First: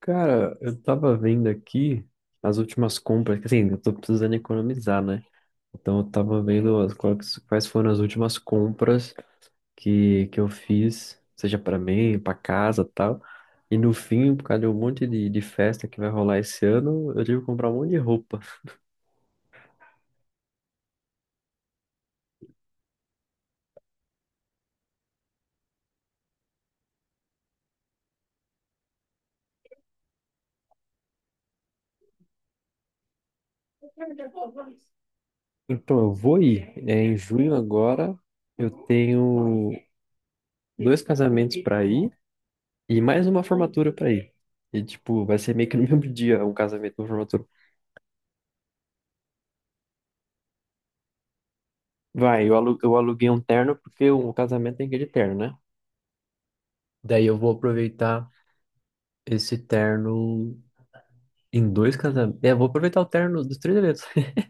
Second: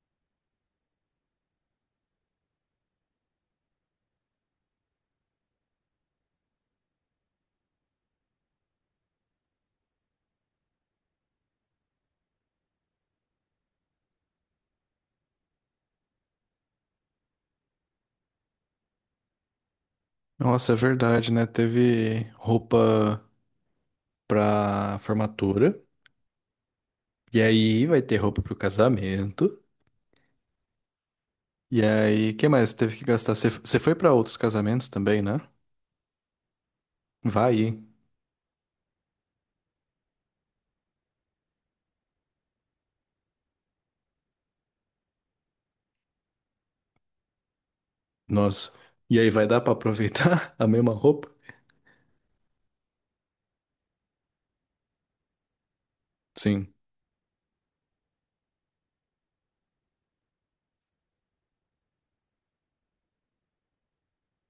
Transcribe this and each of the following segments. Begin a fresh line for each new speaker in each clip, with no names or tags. Cara, eu tava vendo aqui as últimas compras, que, assim, eu tô precisando economizar, né? Então eu tava vendo as- quais foram as últimas compras que eu fiz, seja pra mim, pra casa, tal. E no fim, por causa de um monte de festa que vai rolar esse ano, eu tive que comprar um monte de roupa.
Nossa, é verdade, né? Teve roupa pra formatura, e aí vai ter roupa pro casamento, e aí, que mais? Teve que gastar. Você foi pra outros casamentos também, né?
Então eu vou ir. É, em junho
Vai, hein?
agora, eu tenho dois casamentos pra ir e mais uma formatura pra ir. E, tipo, vai ser meio que no mesmo dia, um casamento, e uma formatura.
Nossa. E aí vai dar pra aproveitar a mesma roupa?
Vai, eu aluguei um terno porque o casamento tem que ir de terno, né?
Sim.
Daí eu vou aproveitar esse terno em dois casamentos. É, eu vou aproveitar o terno dos três eventos.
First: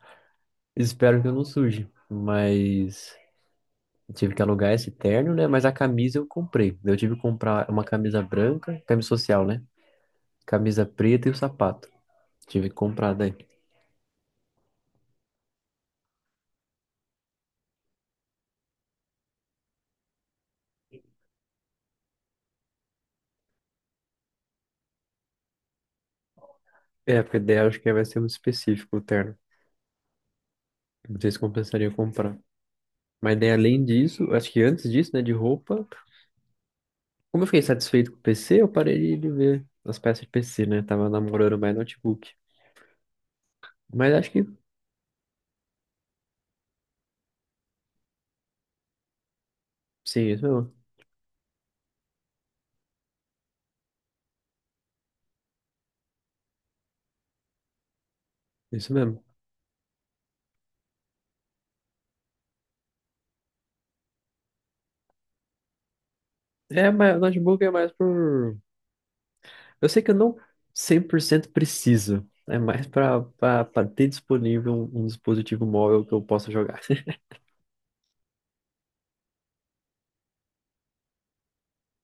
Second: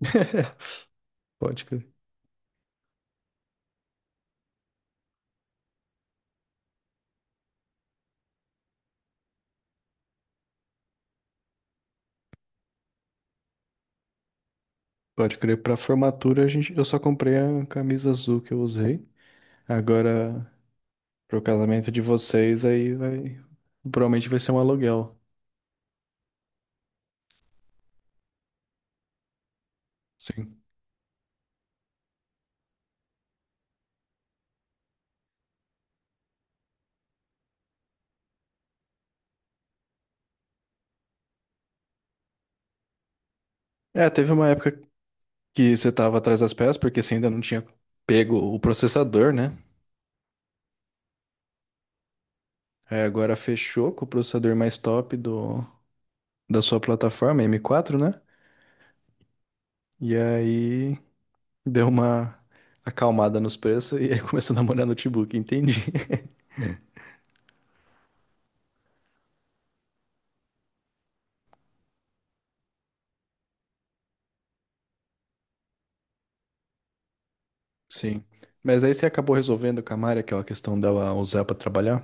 Espero que eu não
Pode crer.
suje. Mas tive que alugar esse terno, né? Mas a camisa eu comprei. Eu tive que comprar uma camisa branca, camisa social, né? Camisa preta e o sapato. Tive que comprar daí.
Pode crer. Pra formatura, eu só comprei a camisa azul que eu usei. Agora, pro casamento de vocês, aí vai. Provavelmente vai ser um aluguel.
É, porque daí eu acho que vai ser muito específico o terno.
Sim.
Não sei se compensaria comprar. Mas daí, além disso, acho que antes disso, né, de roupa. Como eu fiquei satisfeito com o PC, eu parei de ver as peças de PC, né? Tava namorando mais notebook.
É,
Mas acho
teve
que
uma época que você estava atrás das peças, porque você ainda não tinha pego o processador, né?
sim, isso mesmo.
Aí agora fechou com o processador mais top da sua plataforma, M4, né?
Isso mesmo.
E aí deu uma acalmada nos preços e aí começou a namorar notebook, entendi.
É, mas o notebook é mais por. Eu sei que eu não 100% preciso. É mais pra, pra ter disponível um, um dispositivo móvel que eu possa jogar.
Sim. Mas aí você acabou resolvendo com a Mari aquela questão dela usar pra trabalhar?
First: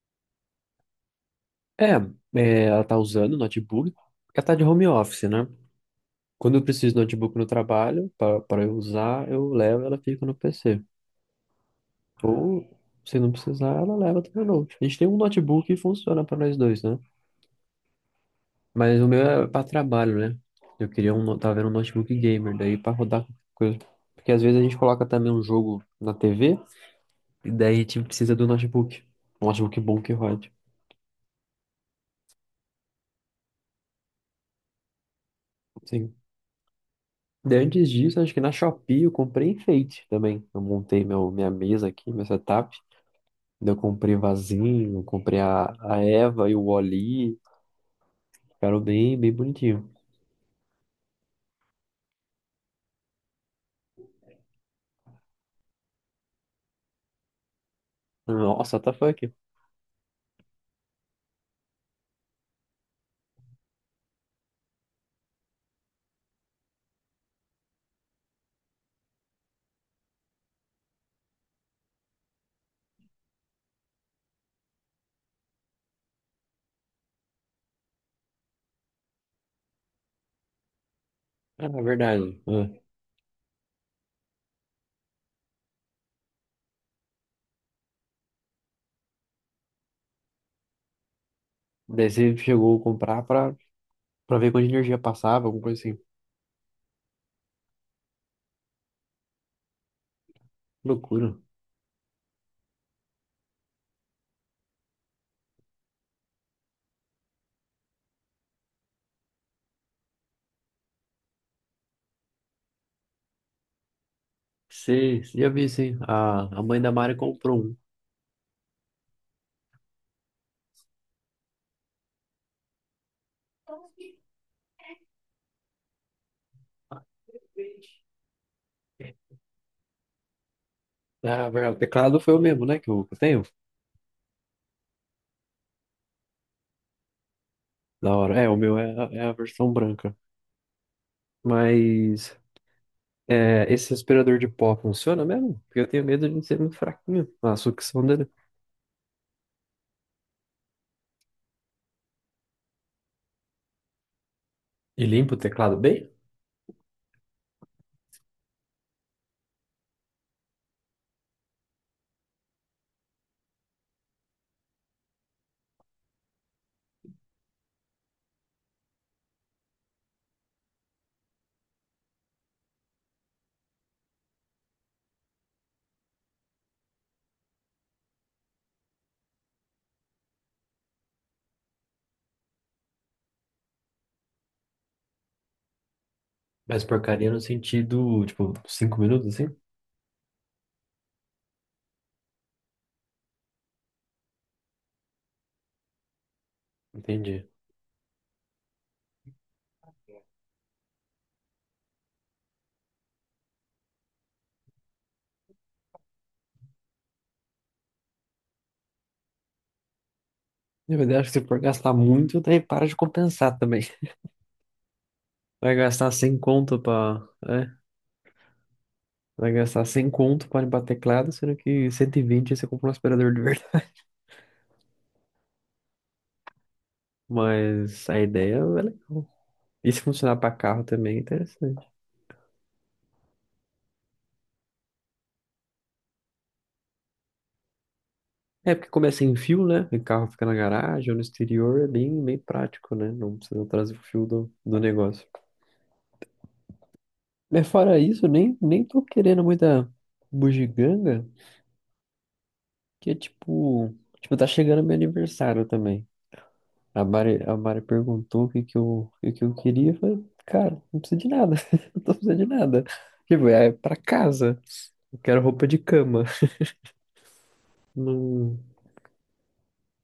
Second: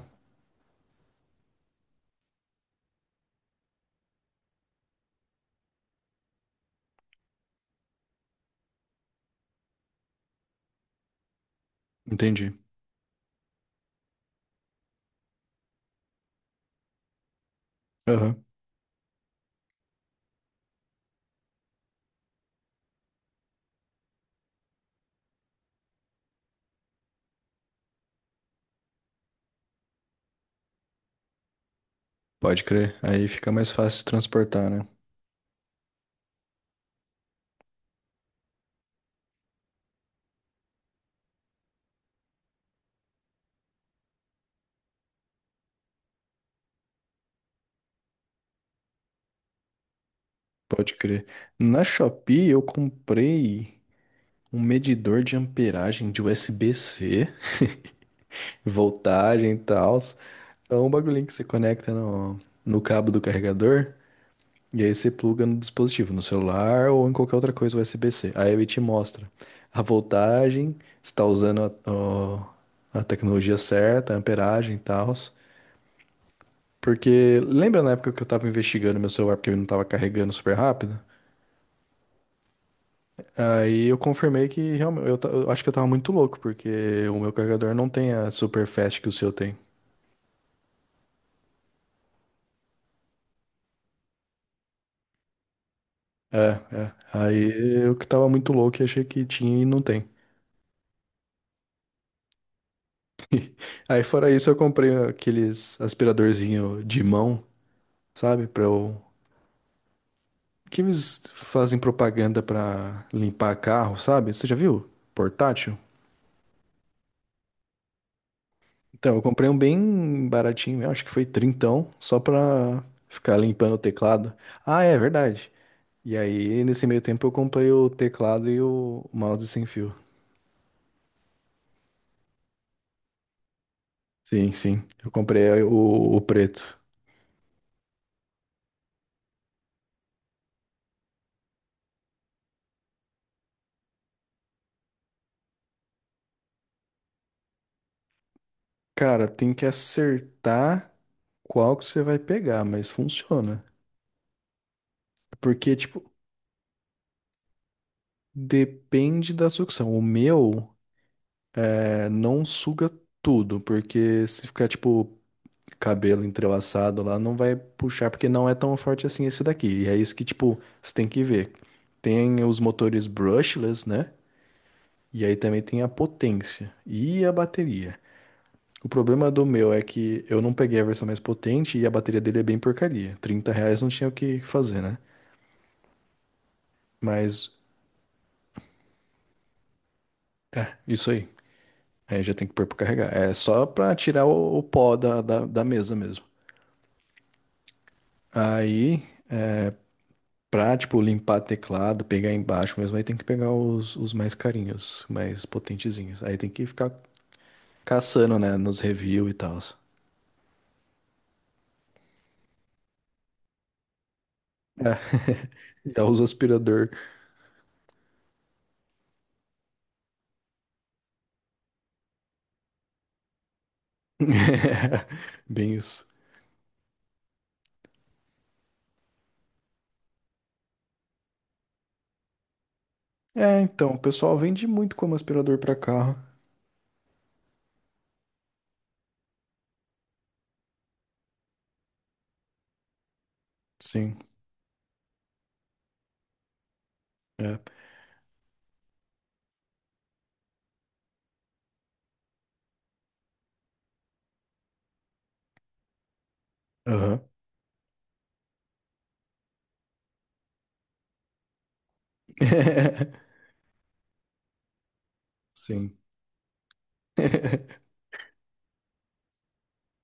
É, é, ela tá usando o notebook, porque ela tá de home office, né? Quando eu preciso de notebook no trabalho, para eu usar, eu levo e ela fica no PC.
Entendi.
Ou, se não precisar, ela leva também o note. A gente tem um notebook que funciona para nós dois, né?
Aham.
Mas o meu é para trabalho, né? Eu queria um, tava vendo um notebook gamer, daí para rodar qualquer coisa. Porque às vezes a gente coloca também um jogo na TV, e daí a gente precisa do notebook. Um notebook bom que rode.
Pode crer. Aí fica mais fácil de transportar, né?
Sim. Daí antes disso, acho que na Shopee eu comprei enfeite também. Eu montei minha mesa aqui, meu setup. Daí eu comprei vasinho, comprei a Eva e o Oli. Ficaram bem, bem bonitinho.
Pode crer. Na Shopee eu comprei um medidor de amperagem de USB-C,
Nossa, what the fuck?
voltagem e tal. É um bagulhinho que você conecta no cabo do carregador e aí você pluga no dispositivo, no celular ou em qualquer outra coisa USB-C. Aí ele te mostra a voltagem, se está usando a tecnologia certa, a amperagem e tal. Porque lembra na época que eu tava investigando meu celular porque ele não tava carregando super rápido?
É, na verdade. É.
Aí eu confirmei que realmente, eu acho que eu tava muito louco, porque o meu carregador não tem a super fast que o seu tem.
Daí você chegou a comprar pra ver quanta energia passava, alguma coisa assim.
É, é. Aí eu que tava muito louco e achei que tinha e não tem.
Loucura.
Aí fora isso eu comprei aqueles aspiradorzinho de mão, sabe? Que eles fazem propaganda pra limpar carro, sabe? Você já viu?
Você já viu
Portátil?
isso? A mãe da Mari comprou um.
Então, eu comprei um bem baratinho, eu acho que foi trintão, só pra ficar limpando o teclado. Ah, é verdade. E aí, nesse meio tempo, eu comprei o teclado e o mouse sem fio.
É, na verdade, o teclado foi o mesmo, né? Que eu tenho.
Sim, sim. Eu comprei o preto.
Da hora. É, o meu é, é a versão branca. Mas é, esse aspirador de pó funciona mesmo? Porque eu tenho medo de ser muito fraquinho. Ah, a sucção dele.
Cara, tem que acertar qual que você vai pegar, mas funciona.
E limpa o
Porque,
teclado
tipo,
bem?
depende da sucção. O meu é, não suga tudo, porque se ficar, tipo, cabelo entrelaçado lá, não vai puxar, porque não é tão forte assim esse daqui. E é isso que, tipo, você tem que ver. Tem os motores brushless, né? E aí também tem a potência e a bateria. O problema do meu é que eu não peguei a versão mais potente e a bateria dele é bem porcaria, 30 reais não tinha o que fazer, né?
Mas porcaria no
Mas
sentido, tipo, cinco minutos assim?
isso aí. Aí já tem que pôr pra carregar. É só pra tirar o pó da mesa mesmo.
Entendi.
Aí, pra, tipo, limpar teclado, pegar embaixo mesmo, aí tem que pegar os mais carinhos, mais potentezinhos. Aí tem que ficar caçando, né, nos reviews e tal.
Na verdade, acho que se for gastar muito, daí para de compensar também.
É.
Vai
Já
gastar
usa
100 conto
aspirador.
pra. É, vai gastar 100 conto para limpar teclado, sendo que 120 você compra um aspirador de verdade.
Bem isso.
Mas a ideia é legal. E se funcionar para carro também é interessante.
É, então, o pessoal vende muito como aspirador pra carro.
É porque começa em fio, né? O carro fica na garagem ou no exterior, é bem, bem prático, né? Não precisa trazer o
Sim,
fio do negócio.
é.
Mas fora isso, eu nem, nem tô querendo muita bugiganga, que é tipo, tá chegando meu aniversário também.
Aham.
A Mari perguntou o que que eu queria. Eu falei, cara, não precisa de nada. Não tô precisando de nada. Tipo, é pra casa. Eu quero roupa de
Sim.
cama. Não...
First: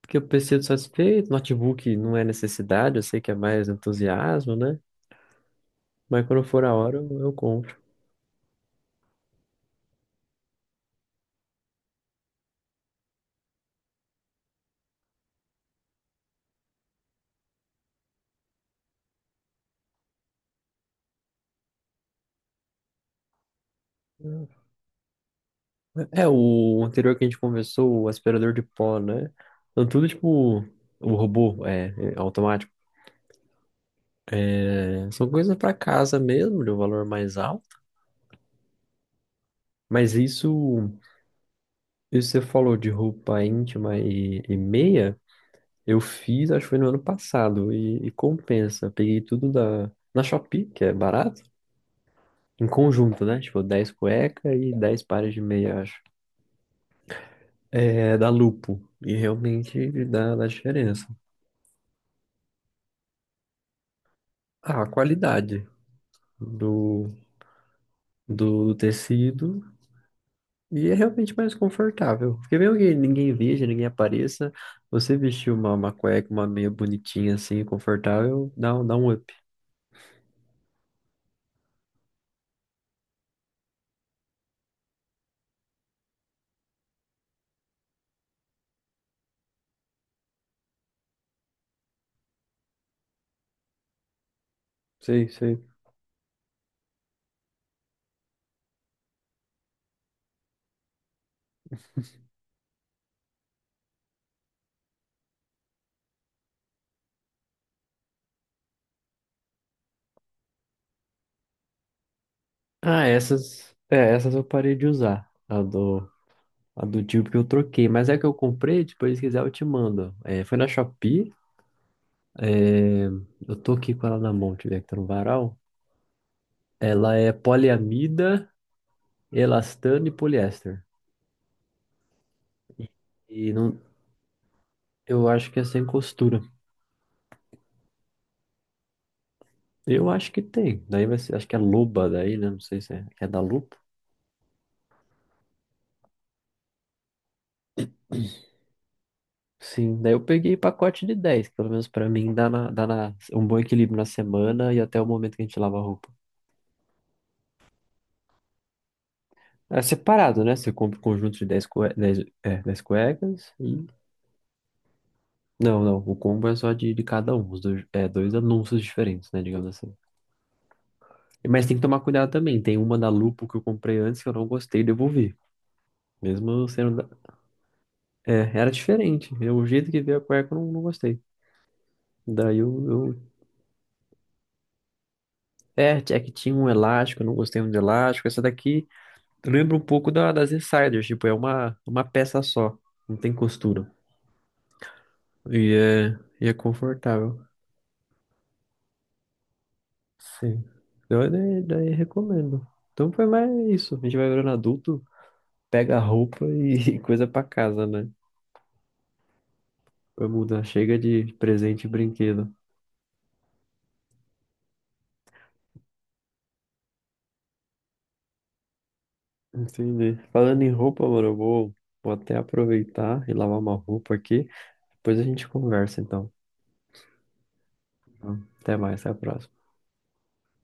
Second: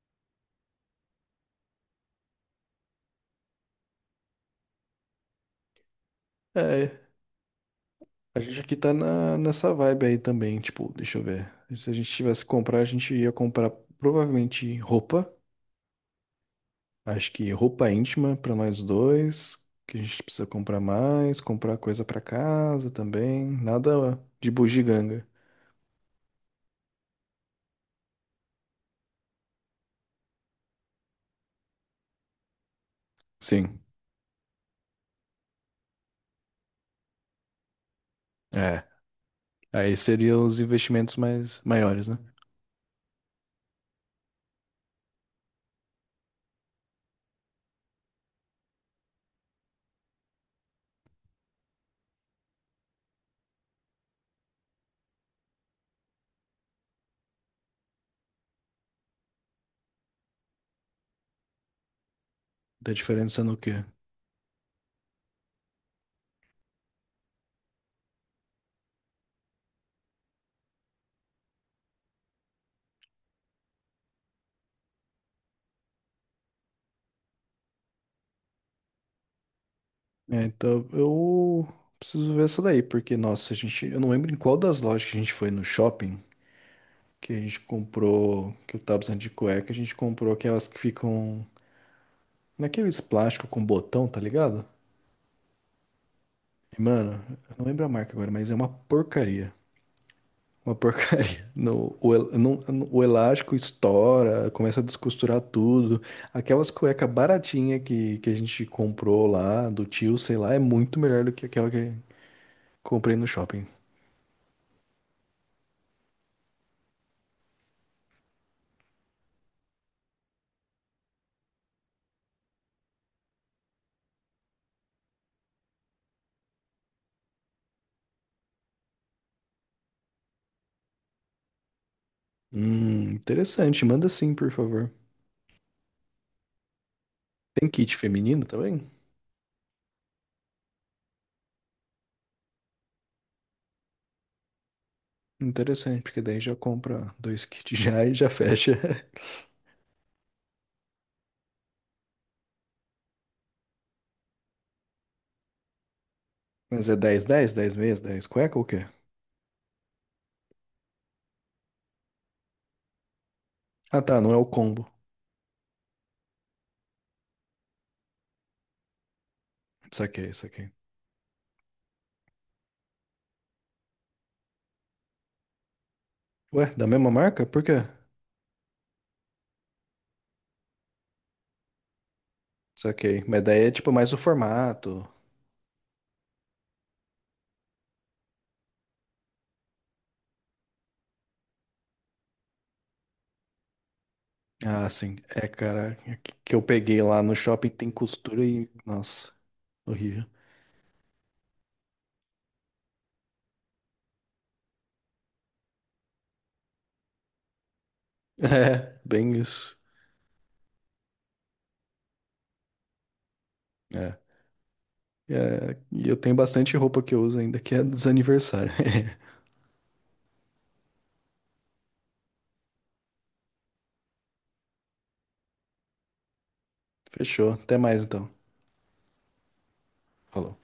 Porque eu pensei satisfeito. Notebook não é necessidade. Eu sei que é mais entusiasmo, né? Mas quando for a hora,
É,
eu compro.
a gente aqui tá nessa vibe aí também, tipo, deixa eu ver. Se a gente tivesse que comprar, a gente ia comprar provavelmente roupa. Acho que roupa íntima pra nós dois, que a gente precisa comprar mais, comprar coisa pra casa também, nada de bugiganga.
É, o anterior que a gente conversou, o aspirador de pó, né? Então, tudo tipo o robô, é automático.
Sim,
É, são coisas pra casa mesmo, de um valor mais alto.
é. Aí
Mas
seriam os
isso.
investimentos mais maiores, né?
E você falou de roupa íntima e meia, eu fiz, acho que foi no ano passado, e compensa. Peguei tudo na Shopee, que é barato, em conjunto, né? Tipo, 10 cueca e 10 pares de meia, acho. É da Lupo, e realmente dá diferença.
Da diferença no quê?
Ah, a qualidade do, do tecido, e é realmente mais confortável. Porque mesmo que ninguém veja, ninguém apareça, você vestir uma cueca, uma meia bonitinha assim, confortável, dá um up.
É, então eu preciso ver essa daí, porque, nossa, eu não lembro em qual das lojas que a gente foi no shopping que a gente comprou, que eu tava precisando de cueca, a gente comprou aquelas que ficam naqueles plásticos com botão, tá ligado?
Sei, sei.
E, mano, eu não lembro a marca agora, mas é uma porcaria. Uma porcaria. No, o, el- não- no- o elástico estoura, começa a descosturar tudo. Aquelas cueca baratinha que a gente comprou lá, do tio, sei lá, é muito melhor do que aquela que
Ah,
comprei no shopping.
essas, é, essas eu parei de usar. A do tipo que eu troquei. Mas é que eu comprei, depois se quiser eu te mando. É, foi na Shopee. É, eu tô aqui com ela na mão, tiver que tá no varal. Ela é poliamida, elastano e poliéster. E não,
Interessante. Manda sim, por favor.
eu acho que é sem costura.
Tem kit feminino também?
Eu acho que tem. Daí vai ser, acho que é Luba daí, né? Não sei se é da Lupa.
Interessante, porque daí já compra dois kits já e já fecha.
Sim, daí eu peguei pacote de dez, que pelo menos pra mim dá, dá na, um bom equilíbrio na semana e até o momento que a gente lava a roupa.
Mas é dez meias, dez cueca ou o quê?
É separado, né? Você compra o conjunto de 10 cue... 10 é, 10 cuecas e.
Ah, tá, não é o combo.
Não, não. O combo é só de cada um. Os dois, é, dois anúncios diferentes, né? Digamos assim.
Saquei, saquei.
Mas tem que tomar cuidado também. Tem uma da Lupo que eu comprei antes que eu não gostei e devolvi. Mesmo
Ué, da
sendo.
mesma marca? Por quê?
É, era diferente. Eu, o jeito que veio a cueca eu não gostei. Daí eu,
Saquei.
eu-
Mas daí é tipo mais o formato.
É, é que tinha um elástico, eu não gostei muito de elástico. Essa daqui lembra um pouco das Insiders. Tipo, é uma peça só. Não tem costura.
Ah, sim. É,
E
cara, é
é, e é
que eu peguei lá no
confortável.
shopping tem costura e. Nossa, horrível.
Sim. Eu daí recomendo. Então foi mais isso. A gente vai virando adulto, pega a roupa e coisa pra casa, né?
É, bem isso.
Vai mudar. Chega de presente e brinquedo.
É. É, e eu tenho bastante roupa que eu uso ainda que é dos aniversários.
Entendi. Falando em roupa, mano, vou até aproveitar e lavar uma roupa aqui. Depois a gente conversa, então.
Fechou. Até mais então.
Até mais, até a próxima.
Falou.